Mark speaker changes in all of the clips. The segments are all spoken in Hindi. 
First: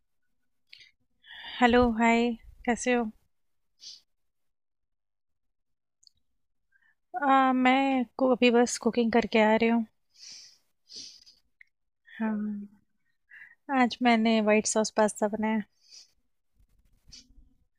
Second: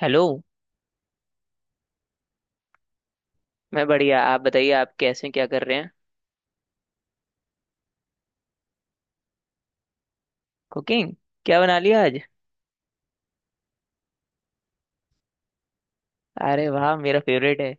Speaker 1: हेलो।
Speaker 2: Hello hi. कैसे हो?
Speaker 1: मैं बढ़िया, आप बताइए, आप कैसे हैं, क्या कर रहे हैं?
Speaker 2: मैं को अभी बस कुकिंग करके आ रही हूँ।
Speaker 1: कुकिंग? क्या बना लिया आज?
Speaker 2: हाँ। आज मैंने वाइट सॉस पास्ता बनाया।
Speaker 1: अरे वाह, मेरा फेवरेट है।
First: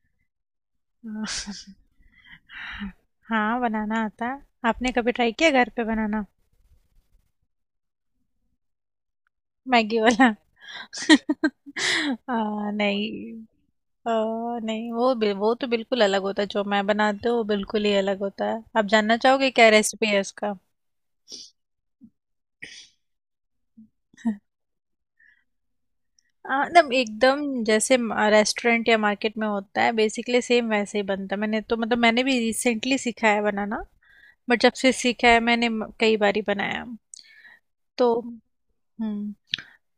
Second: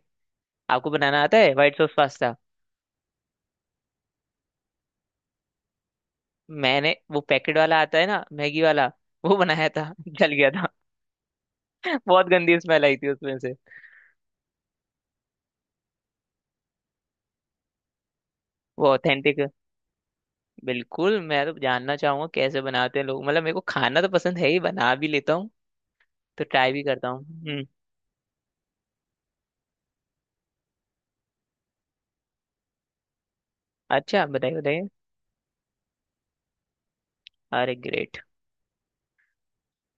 Speaker 1: आपको बनाना आता है व्हाइट सॉस पास्ता?
Speaker 2: हाँ। हाँ, बनाना आता है। आपने कभी ट्राई किया घर पे बनाना?
Speaker 1: मैंने वो पैकेट वाला आता है ना, मैगी वाला, वो बनाया था
Speaker 2: मैगी वाला।
Speaker 1: जल गया था। बहुत गंदी स्मेल आई थी
Speaker 2: नहीं।
Speaker 1: उसमें से।
Speaker 2: आ, नहीं, वो तो बिल्कुल अलग होता है जो मैं बनाती हूँ, वो बिल्कुल ही अलग होता है। आप
Speaker 1: वो
Speaker 2: जानना
Speaker 1: ऑथेंटिक।
Speaker 2: चाहोगे क्या रेसिपी है इसका?
Speaker 1: बिल्कुल, मैं तो जानना चाहूंगा कैसे बनाते हैं लोग। मतलब मेरे को खाना तो पसंद है ही, बना भी लेता हूँ, तो ट्राई
Speaker 2: ना
Speaker 1: भी करता हूँ।
Speaker 2: एकदम
Speaker 1: हम्म।
Speaker 2: जैसे रेस्टोरेंट या मार्केट में होता है बेसिकली सेम वैसे ही बनता है। मैंने तो मतलब मैंने भी रिसेंटली सीखा है बनाना।
Speaker 1: अच्छा बताइए,
Speaker 2: बट जब
Speaker 1: बताइए।
Speaker 2: से सीखा है मैंने कई बारी बनाया।
Speaker 1: अरे
Speaker 2: तो
Speaker 1: ग्रेट।
Speaker 2: हम्म।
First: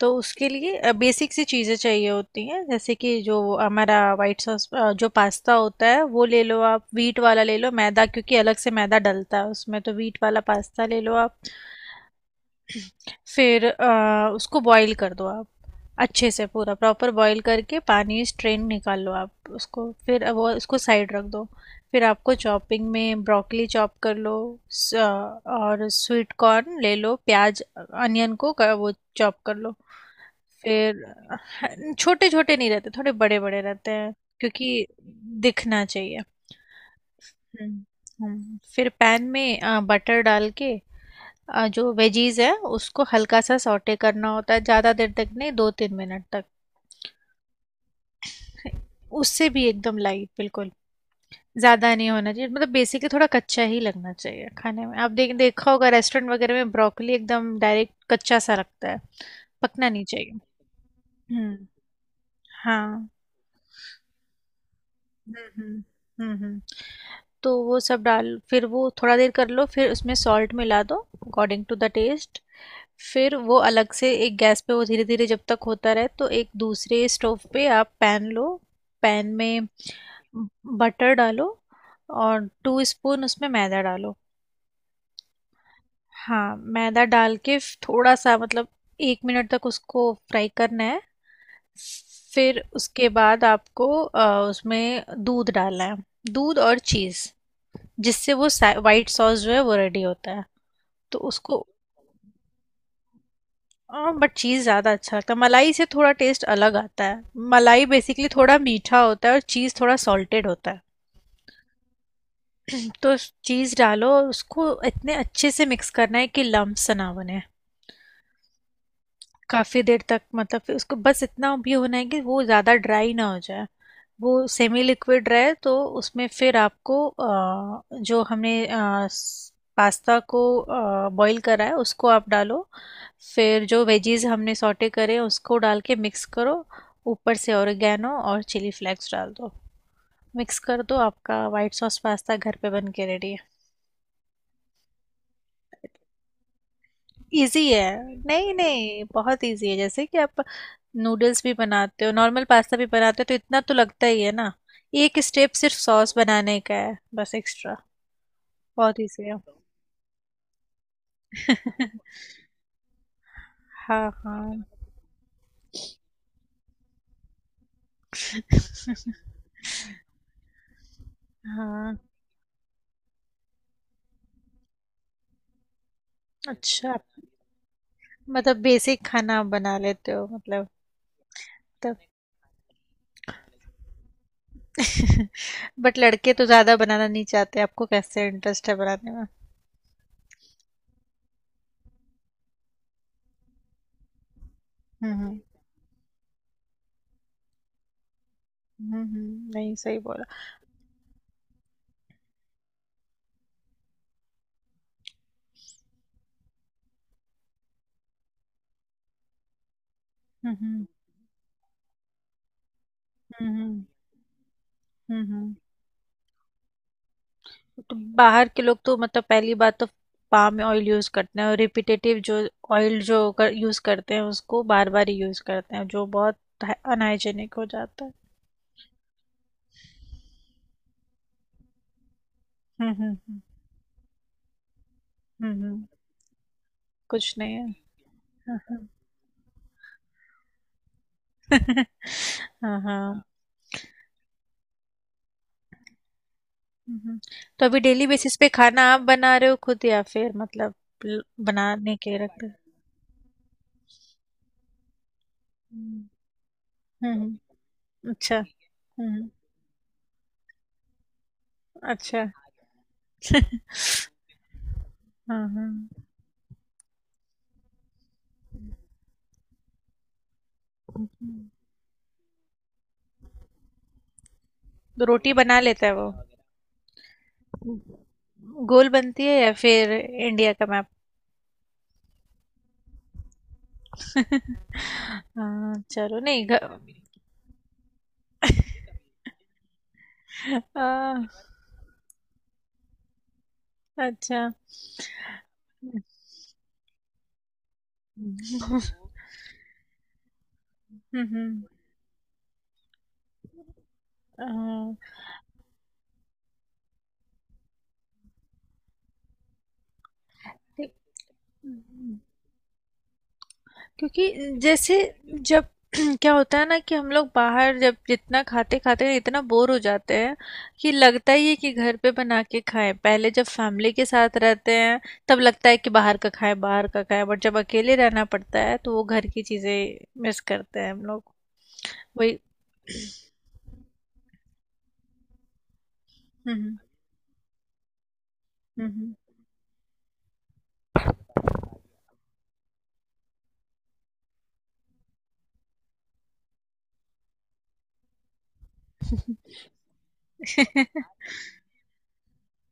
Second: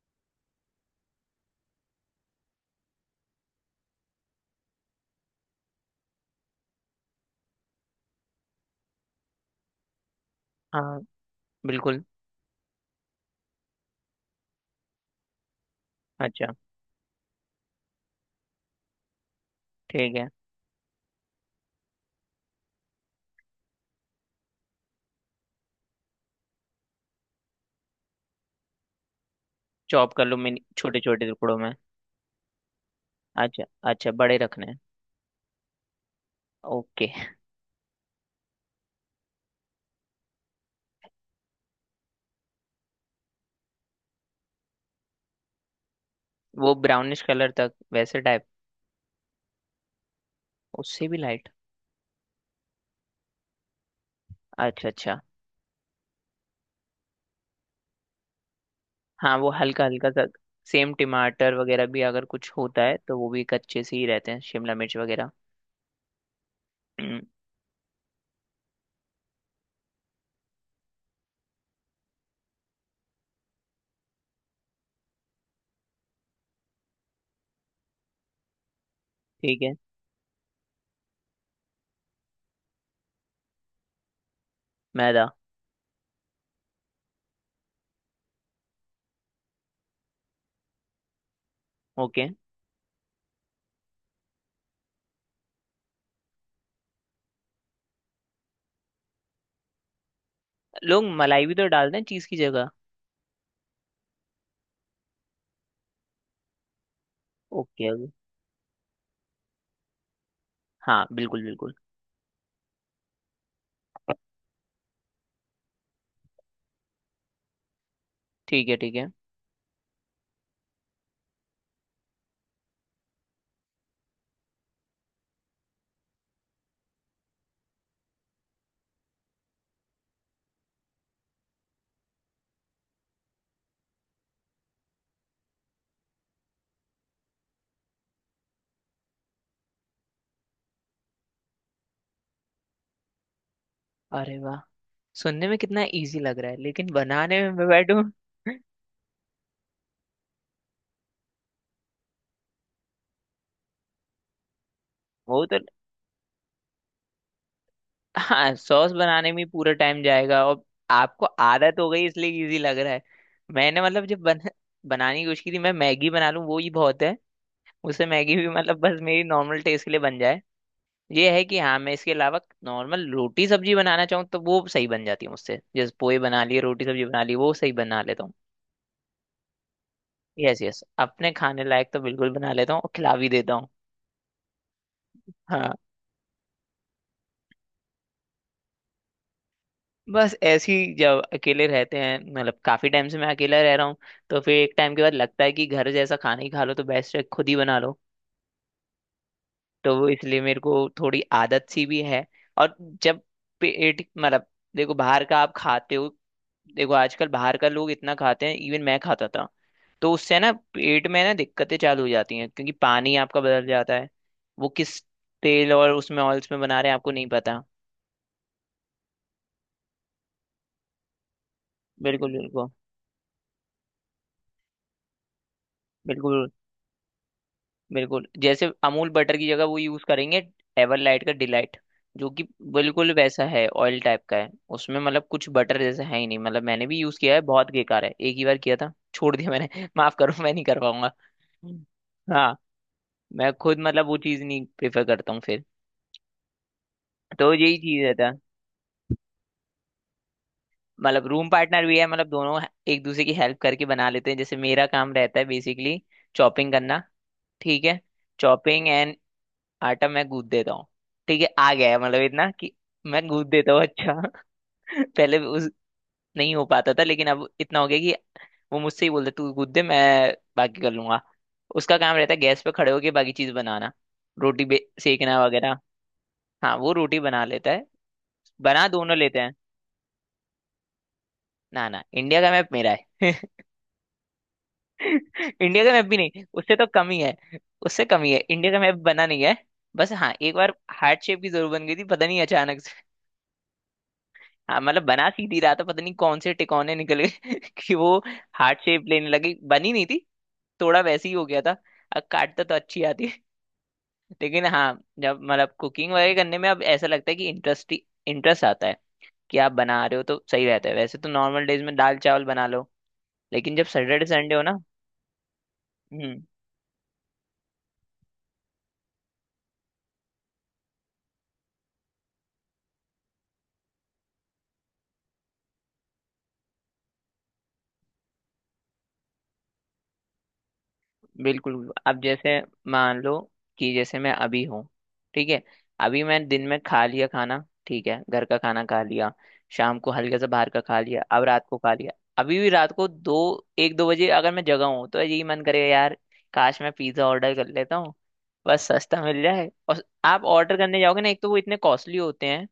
Speaker 2: तो उसके लिए बेसिक सी चीज़ें चाहिए होती हैं, जैसे कि जो हमारा वाइट सॉस जो पास्ता होता है वो ले लो आप, वीट वाला ले लो मैदा, क्योंकि अलग से मैदा डलता है उसमें, तो वीट वाला पास्ता
Speaker 1: हाँ,
Speaker 2: ले लो आप।
Speaker 1: बिल्कुल।
Speaker 2: फिर उसको बॉईल कर दो आप। अच्छे से
Speaker 1: अच्छा,
Speaker 2: पूरा प्रॉपर बॉईल करके पानी स्ट्रेन निकाल लो आप उसको,
Speaker 1: ठीक
Speaker 2: फिर
Speaker 1: है।
Speaker 2: अब वो उसको साइड रख दो। फिर आपको चॉपिंग में ब्रोकली चॉप कर लो। स- और स्वीट कॉर्न ले लो। प्याज अनियन को वो चॉप कर लो।
Speaker 1: चॉप कर लो, मिनी छोटे छोटे टुकड़ों में?
Speaker 2: फिर छोटे छोटे नहीं रहते, थोड़े बड़े बड़े
Speaker 1: अच्छा
Speaker 2: रहते
Speaker 1: अच्छा,
Speaker 2: हैं,
Speaker 1: बड़े रखने हैं।
Speaker 2: क्योंकि दिखना चाहिए।
Speaker 1: ओके।
Speaker 2: हम्म। हम्म। फिर पैन में बटर डाल के जो वेजीज है उसको हल्का सा सौटे करना होता है, ज़्यादा देर तक नहीं, दो तीन मिनट तक।
Speaker 1: वो ब्राउनिश कलर तक वैसे टाइप?
Speaker 2: उससे भी एकदम लाइट बिल्कुल।
Speaker 1: उससे भी लाइट?
Speaker 2: ज्यादा नहीं होना चाहिए, मतलब बेसिकली थोड़ा कच्चा ही लगना चाहिए खाने
Speaker 1: अच्छा
Speaker 2: में। आप
Speaker 1: अच्छा,
Speaker 2: देखा होगा रेस्टोरेंट वगैरह में ब्रोकली एकदम डायरेक्ट कच्चा सा लगता है,
Speaker 1: हाँ वो हल्का
Speaker 2: पकना नहीं
Speaker 1: हल्का सा।
Speaker 2: चाहिए।
Speaker 1: सेम टमाटर
Speaker 2: हम्म।
Speaker 1: वगैरह भी अगर कुछ होता है
Speaker 2: हाँ।
Speaker 1: तो वो भी कच्चे से ही रहते हैं, शिमला मिर्च वगैरह।
Speaker 2: हम्म। हम्म हम्म।
Speaker 1: हम्म।
Speaker 2: तो वो सब डाल फिर वो थोड़ा देर कर लो, फिर उसमें सॉल्ट मिला दो, अकॉर्डिंग टू द टेस्ट। फिर वो अलग से एक गैस पे वो धीरे धीरे जब तक होता रहे, तो एक दूसरे स्टोव पे आप पैन लो। पैन
Speaker 1: ठीक
Speaker 2: में
Speaker 1: है।
Speaker 2: बटर डालो और टू स्पून उसमें मैदा डालो।
Speaker 1: मैदा?
Speaker 2: हाँ, मैदा डाल के थोड़ा सा मतलब एक मिनट तक उसको फ्राई करना है।
Speaker 1: ओके।
Speaker 2: फिर उसके बाद आपको उसमें दूध डालना है। दूध और चीज़, जिससे वो वाइट सॉस जो है वो रेडी होता है।
Speaker 1: लोग
Speaker 2: तो
Speaker 1: मलाई भी तो
Speaker 2: उसको,
Speaker 1: डालते हैं चीज़ की जगह।
Speaker 2: हाँ, बट चीज़ ज़्यादा अच्छा लगता है, मलाई से थोड़ा टेस्ट अलग आता है।
Speaker 1: ओके।
Speaker 2: मलाई
Speaker 1: अभी
Speaker 2: बेसिकली थोड़ा मीठा होता है और चीज़ थोड़ा सॉल्टेड होता है।
Speaker 1: हाँ, बिल्कुल बिल्कुल।
Speaker 2: तो चीज़ डालो और उसको इतने अच्छे से मिक्स करना है कि लम्प्स ना बने।
Speaker 1: ठीक है ठीक है।
Speaker 2: काफ़ी देर तक, मतलब फिर उसको बस इतना भी होना है कि वो ज़्यादा ड्राई ना हो जाए, वो सेमी लिक्विड रहे। तो उसमें फिर आपको जो हमने पास्ता को बॉईल करा है उसको आप डालो। फिर जो वेजीज हमने सॉटे करे हैं, उसको डाल के मिक्स करो। ऊपर से ओरिगेनो और चिली फ्लेक्स डाल दो। मिक्स कर दो। आपका वाइट सॉस पास्ता घर पे बन के रेडी है।
Speaker 1: अरे वाह, सुनने में कितना इजी लग रहा है, लेकिन बनाने में
Speaker 2: इजी
Speaker 1: मैं
Speaker 2: है।
Speaker 1: बैठूं।
Speaker 2: नहीं नहीं, बहुत इजी है। जैसे कि आप नूडल्स भी बनाते हो, नॉर्मल पास्ता भी बनाते हो, तो इतना तो लगता ही है ना। एक
Speaker 1: वो
Speaker 2: स्टेप
Speaker 1: तो
Speaker 2: सिर्फ सॉस बनाने का है बस एक्स्ट्रा।
Speaker 1: हाँ, सॉस
Speaker 2: बहुत इजी
Speaker 1: बनाने
Speaker 2: है।
Speaker 1: में पूरा टाइम जाएगा। और आपको आदत हो गई इसलिए इजी लग रहा है। मैंने मतलब
Speaker 2: हाँ हाँ
Speaker 1: बनाने की कोशिश की थी। मैं मैगी बना लूँ वो ही बहुत है। उससे मैगी भी मतलब बस मेरी नॉर्मल टेस्ट के लिए बन जाए, ये है कि। हाँ, मैं
Speaker 2: हाँ।
Speaker 1: इसके अलावा नॉर्मल रोटी सब्जी बनाना चाहूँ तो वो सही बन जाती है मुझसे। जैसे पोहे बना लिए, रोटी
Speaker 2: अच्छा,
Speaker 1: सब्जी बना ली, वो सही बना लेता हूँ।
Speaker 2: मतलब बेसिक खाना आप बना लेते हो
Speaker 1: यस
Speaker 2: मतलब।
Speaker 1: यस, अपने खाने लायक
Speaker 2: तब।
Speaker 1: तो बिल्कुल बना लेता हूँ, और खिला भी देता हूँ। हाँ,
Speaker 2: बट लड़के तो ज्यादा बनाना नहीं चाहते, आपको कैसे इंटरेस्ट है बनाने में?
Speaker 1: बस ऐसे ही, जब अकेले रहते हैं, मतलब काफी टाइम से मैं अकेला रह रहा हूँ, तो फिर एक टाइम के बाद
Speaker 2: हम्म।
Speaker 1: लगता है कि घर जैसा खाना ही खा लो तो बेस्ट है, खुद ही बना लो।
Speaker 2: नहीं
Speaker 1: तो
Speaker 2: सही
Speaker 1: वो
Speaker 2: बोला।
Speaker 1: इसलिए मेरे को थोड़ी आदत सी भी है। और जब पेट मतलब, देखो बाहर का आप खाते हो, देखो आजकल बाहर का लोग इतना खाते हैं, इवन मैं खाता था। तो उससे ना
Speaker 2: हम्म।
Speaker 1: पेट में ना दिक्कतें चालू हो जाती हैं, क्योंकि पानी आपका बदल
Speaker 2: हम्म।
Speaker 1: जाता है। वो किस
Speaker 2: हम्म हम्म।
Speaker 1: तेल और उसमें ऑयल्स में बना रहे हैं आपको नहीं पता।
Speaker 2: तो बाहर के लोग तो मतलब पहली बात तो पाम ऑयल यूज़ करते हैं और रिपीटेटिव
Speaker 1: बिल्कुल
Speaker 2: जो
Speaker 1: बिल्कुल।
Speaker 2: ऑयल यूज़ करते हैं उसको बार बार ही यूज़ करते हैं, जो बहुत
Speaker 1: बिल्कुल,
Speaker 2: अनहाइजेनिक हो जाता है।
Speaker 1: बिल्कुल जैसे अमूल बटर की जगह वो यूज करेंगे एवरलाइट का डिलाइट, जो कि बिल्कुल
Speaker 2: हम्म।
Speaker 1: वैसा है, ऑयल टाइप का है। उसमें मतलब कुछ
Speaker 2: हम्म हम्म,
Speaker 1: बटर
Speaker 2: हम्म,
Speaker 1: जैसा है ही नहीं। मतलब मैंने भी यूज किया
Speaker 2: कुछ
Speaker 1: है,
Speaker 2: नहीं है।
Speaker 1: बहुत बेकार है, एक ही बार
Speaker 2: हाँ
Speaker 1: किया
Speaker 2: हाँ।
Speaker 1: था, छोड़ दिया मैंने। माफ करो, मैं नहीं कर पाऊंगा। हाँ,
Speaker 2: हाँ, हाँ,
Speaker 1: मैं खुद मतलब वो चीज नहीं प्रेफर करता हूँ फिर।
Speaker 2: हम्म।
Speaker 1: तो
Speaker 2: तो
Speaker 1: यही
Speaker 2: अभी
Speaker 1: चीज
Speaker 2: डेली
Speaker 1: रहता है।
Speaker 2: बेसिस पे खाना आप बना रहे हो खुद, या फिर मतलब
Speaker 1: मतलब रूम पार्टनर
Speaker 2: बनाने
Speaker 1: भी है,
Speaker 2: के
Speaker 1: मतलब
Speaker 2: रखते हो?
Speaker 1: दोनों एक दूसरे की हेल्प करके बना लेते हैं। जैसे मेरा काम रहता है बेसिकली
Speaker 2: हम्म।
Speaker 1: चॉपिंग करना।
Speaker 2: हम्म,
Speaker 1: ठीक है।
Speaker 2: अच्छा।
Speaker 1: चॉपिंग
Speaker 2: हम्म
Speaker 1: एंड
Speaker 2: हम्म।
Speaker 1: आटा मैं गूंथ देता हूँ। ठीक है, आ गया है मतलब
Speaker 2: अच्छा।
Speaker 1: इतना कि मैं गूंथ देता हूँ, अच्छा। पहले
Speaker 2: हाँ हाँ।
Speaker 1: उस नहीं हो पाता था, लेकिन अब इतना हो गया कि वो मुझसे ही बोलते तू गूंथ दे, मैं बाकी कर लूंगा।
Speaker 2: हम्म।
Speaker 1: उसका काम रहता है गैस पे खड़े होके बाकी चीज बनाना,
Speaker 2: तो रोटी
Speaker 1: सेकना
Speaker 2: बना
Speaker 1: वगैरह।
Speaker 2: लेता है वो?
Speaker 1: हाँ वो रोटी बना लेता है, बना
Speaker 2: गोल
Speaker 1: दोनों
Speaker 2: बनती
Speaker 1: लेते
Speaker 2: है या
Speaker 1: हैं।
Speaker 2: फिर इंडिया का मैप?
Speaker 1: ना ना, इंडिया का मैप मेरा है।
Speaker 2: हाँ,
Speaker 1: इंडिया का मैप भी
Speaker 2: चलो
Speaker 1: नहीं,
Speaker 2: नहीं
Speaker 1: उससे तो कम ही है। उससे कम ही है, इंडिया का मैप बना नहीं है। बस हाँ, एक बार
Speaker 2: आ,
Speaker 1: हार्ट शेप की जरूर बन गई थी, पता नहीं अचानक।
Speaker 2: अच्छा।
Speaker 1: हाँ मतलब बना सीधी रहा था, पता नहीं कौन से टिकौने निकल गए कि वो
Speaker 2: हम्म
Speaker 1: हार्ट शेप लेने लगी। बनी नहीं थी, थोड़ा वैसे ही हो गया
Speaker 2: हम्म,
Speaker 1: था। अब काटता तो अच्छी आती है। लेकिन हाँ,
Speaker 2: हाँ,
Speaker 1: जब मतलब कुकिंग वगैरह करने में अब ऐसा लगता है कि इंटरेस्ट इंटरेस्ट आता है, कि आप बना रहे हो तो सही रहता
Speaker 2: ठीक।
Speaker 1: है। वैसे तो नॉर्मल डेज में दाल चावल बना लो, लेकिन जब सैटरडे
Speaker 2: क्योंकि
Speaker 1: संडे हो ना।
Speaker 2: जैसे जब क्या
Speaker 1: हम्म।
Speaker 2: होता है ना कि हम लोग बाहर जब जितना खाते खाते इतना बोर हो जाते हैं कि लगता ही है कि घर पे बना के खाएं। पहले जब फैमिली के साथ रहते हैं तब लगता है कि बाहर का खाएं बाहर का खाएं, बट जब अकेले रहना पड़ता है तो वो घर की चीजें मिस करते हैं हम लोग।
Speaker 1: बिल्कुल, अब
Speaker 2: वही।
Speaker 1: जैसे मान लो कि जैसे मैं अभी हूँ, ठीक है, अभी मैं दिन
Speaker 2: हम्म
Speaker 1: में खा लिया खाना, ठीक है, घर का खाना खा
Speaker 2: हम्म।
Speaker 1: लिया, शाम को हल्का सा बाहर का खा लिया, अब रात को खा लिया। अभी भी रात को दो एक दो बजे अगर मैं जगा हूँ तो यही मन करेगा, यार काश मैं पिज्ज़ा ऑर्डर कर लेता हूँ। बस सस्ता मिल जाए, और आप ऑर्डर करने जाओगे ना, एक तो वो इतने कॉस्टली होते हैं।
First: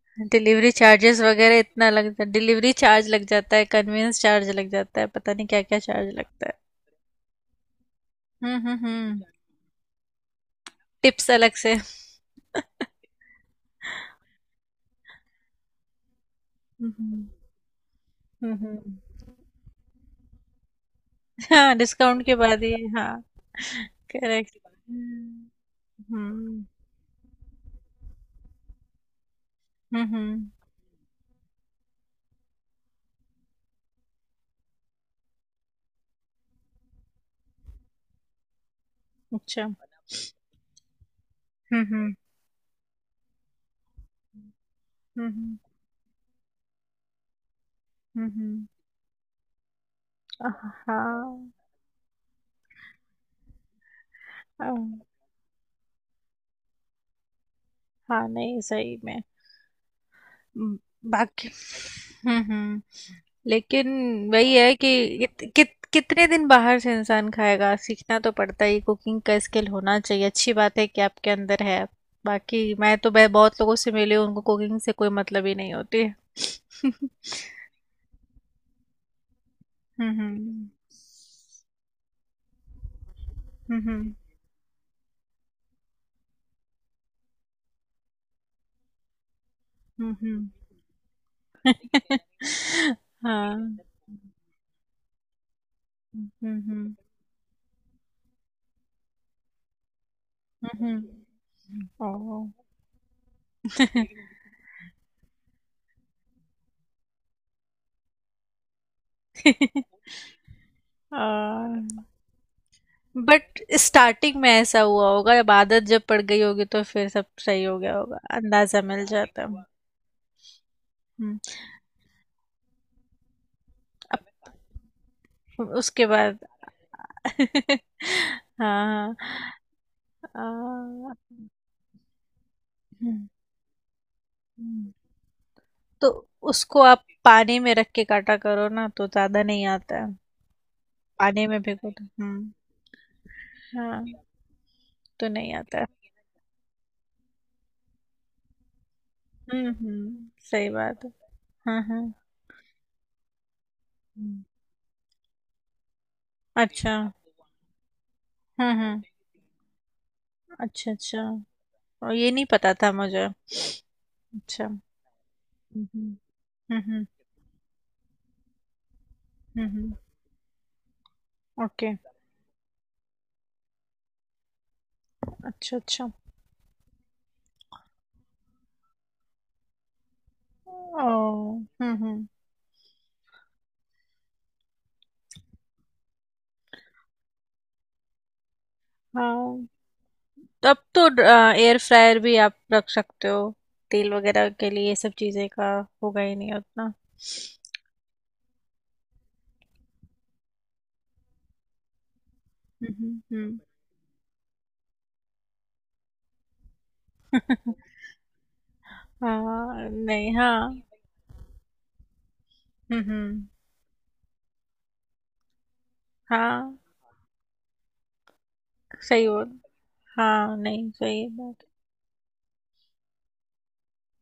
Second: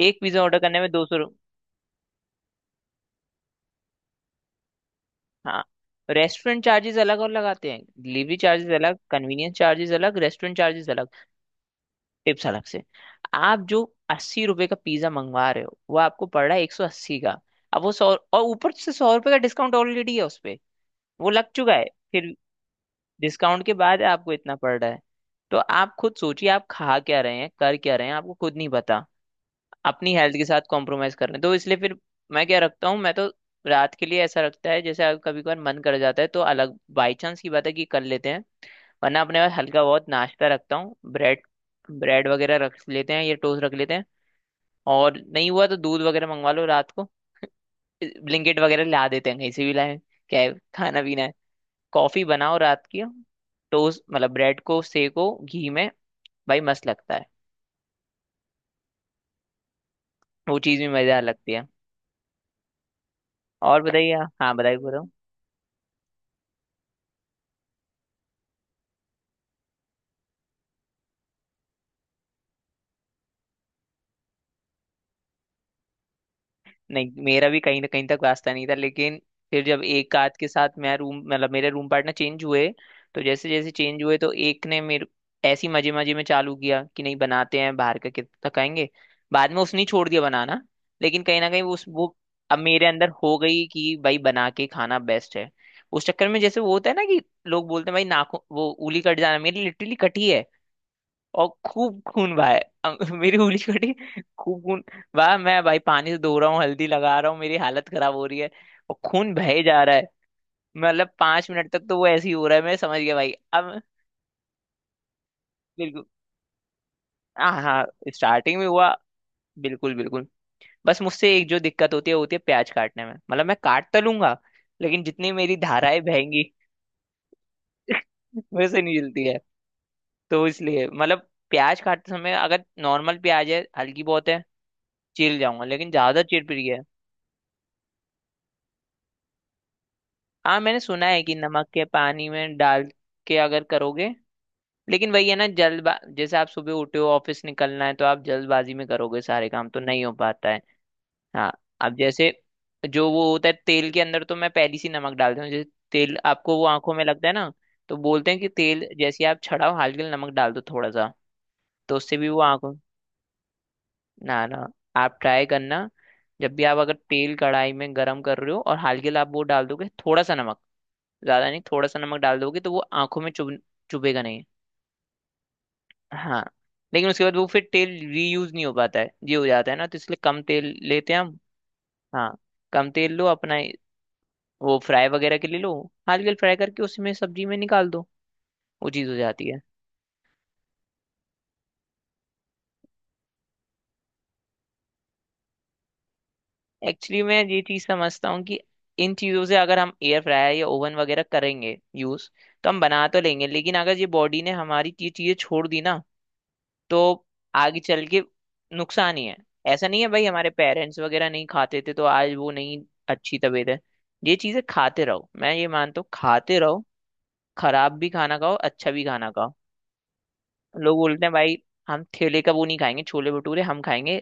Speaker 1: एक पिज्ज़ा ऑर्डर
Speaker 2: डिलीवरी
Speaker 1: करने में दो सौ
Speaker 2: चार्जेस
Speaker 1: रुपये।
Speaker 2: वगैरह इतना लग जाता है, डिलीवरी चार्ज लग जाता है, कन्वेंस चार्ज लग जाता है, पता नहीं
Speaker 1: हाँ,
Speaker 2: क्या क्या चार्ज लगता है।
Speaker 1: रेस्टोरेंट चार्जेस अलग और लगाते हैं, डिलीवरी चार्जेस अलग,
Speaker 2: हम्म।
Speaker 1: कन्वीनियंस चार्जेस अलग, रेस्टोरेंट चार्जेस अलग।
Speaker 2: टिप्स अलग से।
Speaker 1: टिप्स अलग से। आप जो 80 रुपए का पिज्जा मंगवा रहे हो, वो आपको पड़ रहा है 180
Speaker 2: हम्म
Speaker 1: का। अब वो सौ, और ऊपर से
Speaker 2: हम्म।
Speaker 1: 100 रुपए का डिस्काउंट ऑलरेडी है उस पे, वो लग चुका
Speaker 2: हाँ।
Speaker 1: है।
Speaker 2: डिस्काउंट
Speaker 1: फिर
Speaker 2: के बाद ही। हाँ।
Speaker 1: डिस्काउंट के बाद आपको इतना
Speaker 2: करेक्ट।
Speaker 1: पड़ रहा है।
Speaker 2: हम्म।
Speaker 1: तो आप खुद सोचिए
Speaker 2: हम्म
Speaker 1: आप खा क्या रहे हैं, कर क्या रहे हैं, आपको खुद नहीं पता। अपनी हेल्थ के
Speaker 2: हम्म,
Speaker 1: साथ कॉम्प्रोमाइज कर रहे हैं, तो इसलिए फिर मैं क्या रखता हूँ। मैं तो रात के लिए ऐसा रखता है, जैसे कभी कभार मन कर जाता है तो अलग, बाई चांस की बात है कि कर लेते हैं, वरना अपने पास
Speaker 2: अच्छा।
Speaker 1: हल्का बहुत नाश्ता रखता हूँ, ब्रेड।
Speaker 2: हम्म।
Speaker 1: ब्रेड वगैरह रख लेते हैं, या टोस्ट रख लेते हैं। और नहीं हुआ तो दूध वगैरह मंगवा लो रात को, ब्लिंकेट
Speaker 2: हम्म।
Speaker 1: वगैरह ला देते हैं, कहीं से भी लाए। क्या है, खाना
Speaker 2: हाँ
Speaker 1: पीना है। कॉफी बनाओ रात की। टोस्ट, मतलब ब्रेड
Speaker 2: हाँ।
Speaker 1: को सेको घी में, भाई मस्त लगता है।
Speaker 2: हाँ, नहीं सही में।
Speaker 1: वो
Speaker 2: म,
Speaker 1: चीज़ भी मजेदार
Speaker 2: बाकी।
Speaker 1: लगती है।
Speaker 2: हम्म।
Speaker 1: और
Speaker 2: लेकिन
Speaker 1: बताइए। हाँ
Speaker 2: वही है
Speaker 1: बताइए, बताओ।
Speaker 2: कि कित, कित, कितने दिन बाहर से इंसान खाएगा, सीखना तो पड़ता ही। कुकिंग का स्किल होना चाहिए, अच्छी बात है कि आपके अंदर है। बाकी मैं तो मैं बहुत लोगों से मिली हूँ, उनको कुकिंग से कोई मतलब ही नहीं होती।
Speaker 1: नहीं, मेरा भी कहीं ना कहीं तक वास्ता नहीं था, लेकिन फिर जब
Speaker 2: हुँ,
Speaker 1: एक आध के साथ
Speaker 2: हुँ।
Speaker 1: मैं रूम, मतलब मेरे रूम पार्टनर चेंज हुए, तो जैसे जैसे
Speaker 2: हुँ,
Speaker 1: चेंज
Speaker 2: हुँ।
Speaker 1: हुए, तो एक ने मेरे ऐसी मजे मजे में चालू किया कि नहीं, बनाते हैं, बाहर का कितना खाएंगे। बाद में उसने ही छोड़
Speaker 2: हुँ,
Speaker 1: दिया
Speaker 2: हुँ।
Speaker 1: बनाना, लेकिन कहीं ना कहीं उस वो अब मेरे अंदर हो गई
Speaker 2: हाँ।
Speaker 1: कि भाई बना के खाना बेस्ट है। उस चक्कर में,
Speaker 2: हुँ,
Speaker 1: जैसे वो होता है
Speaker 2: हुँ।
Speaker 1: ना कि लोग बोलते हैं भाई नाखून वो उंगली कट जाना, मेरी लिटरली कटी है,
Speaker 2: हुँ, हुँ।
Speaker 1: और खूब खून
Speaker 2: ओह!
Speaker 1: भाई। मेरी उंगली कटी, खूब खून। वाह, मैं भाई पानी से धो रहा हूँ, हल्दी लगा रहा हूँ, मेरी हालत खराब हो रही है और खून बहे जा रहा है। मतलब 5 मिनट
Speaker 2: अ,
Speaker 1: तक तो वो ऐसे ही हो रहा है, मैं समझ गया भाई
Speaker 2: बट
Speaker 1: अब।
Speaker 2: स्टार्टिंग में ऐसा हुआ होगा, जब आदत जब
Speaker 1: बिल्कुल,
Speaker 2: पड़ गई होगी तो फिर सब
Speaker 1: हाँ
Speaker 2: सही हो
Speaker 1: हाँ,
Speaker 2: गया होगा,
Speaker 1: स्टार्टिंग में
Speaker 2: अंदाज़ा
Speaker 1: हुआ,
Speaker 2: मिल जाता है।
Speaker 1: बिल्कुल बिल्कुल। बस मुझसे
Speaker 2: हुँ,
Speaker 1: एक जो दिक्कत होती है वो होती है प्याज काटने में। मतलब मैं काट तो लूंगा, लेकिन जितनी मेरी
Speaker 2: अब
Speaker 1: धाराएं
Speaker 2: उसके बाद।
Speaker 1: बहेंगी। वैसे नहीं
Speaker 2: हाँ,
Speaker 1: जलती है, तो इसलिए
Speaker 2: हाँ।
Speaker 1: मतलब प्याज काटते समय अगर
Speaker 2: हुँ,
Speaker 1: नॉर्मल प्याज है हल्की बहुत है,
Speaker 2: हुँ।
Speaker 1: चीर जाऊंगा, लेकिन
Speaker 2: तो
Speaker 1: ज्यादा चीर पड़ी।
Speaker 2: उसको आप पानी में रख के काटा करो ना, तो ज़्यादा नहीं आता है,
Speaker 1: हाँ, मैंने सुना है कि
Speaker 2: पानी में
Speaker 1: नमक के
Speaker 2: भिगो दो।
Speaker 1: पानी
Speaker 2: हुँ।
Speaker 1: में डाल के अगर करोगे।
Speaker 2: हाँ,
Speaker 1: लेकिन वही
Speaker 2: तो
Speaker 1: है ना,
Speaker 2: नहीं आता है।
Speaker 1: जल्दबा जैसे आप सुबह उठे हो ऑफिस निकलना है, तो आप जल्दबाजी में करोगे, सारे काम तो नहीं हो
Speaker 2: हम्म,
Speaker 1: पाता है।
Speaker 2: सही बात है।
Speaker 1: हाँ,
Speaker 2: हाँ
Speaker 1: अब
Speaker 2: हाँ।
Speaker 1: जैसे जो वो होता है तेल के अंदर, तो
Speaker 2: हम्म,
Speaker 1: मैं पहली सी नमक डालती हूँ। जैसे तेल आपको वो
Speaker 2: अच्छा।
Speaker 1: आंखों में लगता है ना, तो बोलते हैं कि तेल
Speaker 2: हम्म।
Speaker 1: जैसे ही आप छड़ाओ, हल्के से नमक डाल दो, थोड़ा
Speaker 2: अच्छा
Speaker 1: सा,
Speaker 2: अच्छा।
Speaker 1: तो
Speaker 2: और
Speaker 1: उससे भी
Speaker 2: ये
Speaker 1: वो
Speaker 2: नहीं
Speaker 1: आंखों।
Speaker 2: पता था मुझे।
Speaker 1: ना ना,
Speaker 2: अच्छा।
Speaker 1: आप ट्राई
Speaker 2: हम्म
Speaker 1: करना,
Speaker 2: हम्म।
Speaker 1: जब भी आप अगर तेल कढ़ाई में गर्म कर रहे हो और हल्के से आप वो डाल दोगे
Speaker 2: हम्म।
Speaker 1: थोड़ा सा नमक, ज्यादा नहीं, थोड़ा
Speaker 2: ओके।
Speaker 1: सा नमक डाल दोगे, तो वो आंखों में चुभ, चुभेगा नहीं।
Speaker 2: अच्छा अच्छा।
Speaker 1: हाँ, लेकिन उसके बाद वो फिर तेल रीयूज नहीं हो पाता है, ये हो जाता है ना, तो इसलिए कम तेल
Speaker 2: ओ।
Speaker 1: लेते हैं हम।
Speaker 2: हम्म।
Speaker 1: हाँ, कम तेल लो अपना। वो फ्राई वगैरह के लिए लो, हल्के फ्राई करके उसमें सब्जी में निकाल दो, वो चीज़ हो जाती है।
Speaker 2: हाँ, तब तो एयर फ्रायर भी आप रख सकते हो तेल वगैरह के लिए, ये सब चीज़ें का होगा ही नहीं उतना।
Speaker 1: एक्चुअली मैं ये चीज़ समझता हूँ कि इन चीज़ों से अगर हम एयर फ्रायर या ओवन वगैरह करेंगे यूज़, तो हम बना तो लेंगे,
Speaker 2: हम्म।
Speaker 1: लेकिन अगर ये बॉडी ने हमारी ये चीज़ें छोड़ दी ना, तो आगे चल के नुकसान ही है। ऐसा
Speaker 2: हाँ,
Speaker 1: नहीं है, भाई
Speaker 2: नहीं
Speaker 1: हमारे
Speaker 2: हाँ।
Speaker 1: पेरेंट्स वगैरह नहीं खाते थे तो आज वो नहीं अच्छी
Speaker 2: हम्म।
Speaker 1: तबीयत है। ये चीजें खाते रहो, मैं ये मानता हूँ, खाते
Speaker 2: हाँ,
Speaker 1: रहो, खराब भी खाना खाओ, अच्छा भी
Speaker 2: सही
Speaker 1: खाना खाओ।
Speaker 2: बोल। हाँ, नहीं,
Speaker 1: लोग बोलते
Speaker 2: सही
Speaker 1: हैं भाई
Speaker 2: बात
Speaker 1: हम ठेले का वो नहीं खाएंगे, छोले भटूरे हम खाएंगे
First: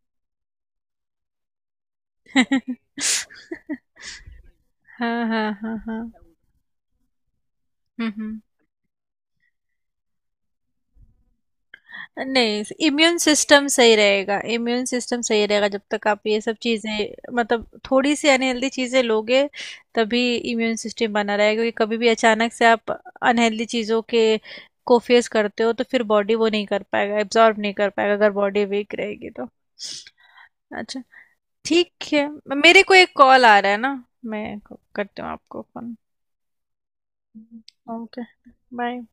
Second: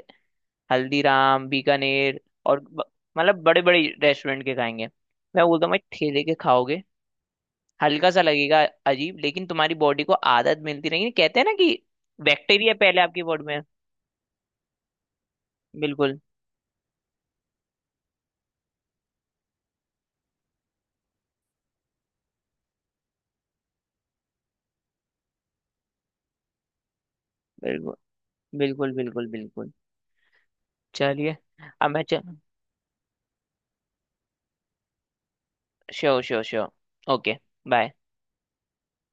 Speaker 1: हल्दीराम बीकानेर
Speaker 2: है।
Speaker 1: और मतलब बड़े बड़े रेस्टोरेंट के खाएंगे।
Speaker 2: हाँ,
Speaker 1: मैं
Speaker 2: हाँ,
Speaker 1: बोलता हूँ
Speaker 2: हाँ,
Speaker 1: भाई
Speaker 2: हाँ।
Speaker 1: ठेले के खाओगे,
Speaker 2: हुँ,
Speaker 1: हल्का सा
Speaker 2: हुँ।
Speaker 1: लगेगा अजीब, लेकिन तुम्हारी बॉडी को आदत मिलती रहेगी। कहते हैं ना कि
Speaker 2: नहीं,
Speaker 1: बैक्टीरिया पहले
Speaker 2: इम्यून
Speaker 1: आपकी बॉडी में।
Speaker 2: सिस्टम सही रहेगा। इम्यून सिस्टम सही रहेगा जब तक
Speaker 1: बिल्कुल,
Speaker 2: आप ये सब चीज़ें मतलब थोड़ी सी अनहेल्दी चीज़ें लोगे, तभी इम्यून सिस्टम बना रहेगा। क्योंकि कभी भी अचानक से आप अनहेल्दी चीज़ों के को फेस करते हो, तो फिर बॉडी वो नहीं कर पाएगा, एब्जॉर्ब नहीं कर
Speaker 1: बिल्कुल
Speaker 2: पाएगा अगर बॉडी वीक
Speaker 1: बिल्कुल बिल्कुल
Speaker 2: रहेगी तो।
Speaker 1: बिल्कुल।
Speaker 2: अच्छा।
Speaker 1: चलिए, अब मैं
Speaker 2: ठीक
Speaker 1: च
Speaker 2: है। मेरे को एक कॉल आ रहा है ना, मैं करती हूँ आपको phone.
Speaker 1: Sure sure sure. Okay, bye.
Speaker 2: Okay. Bye.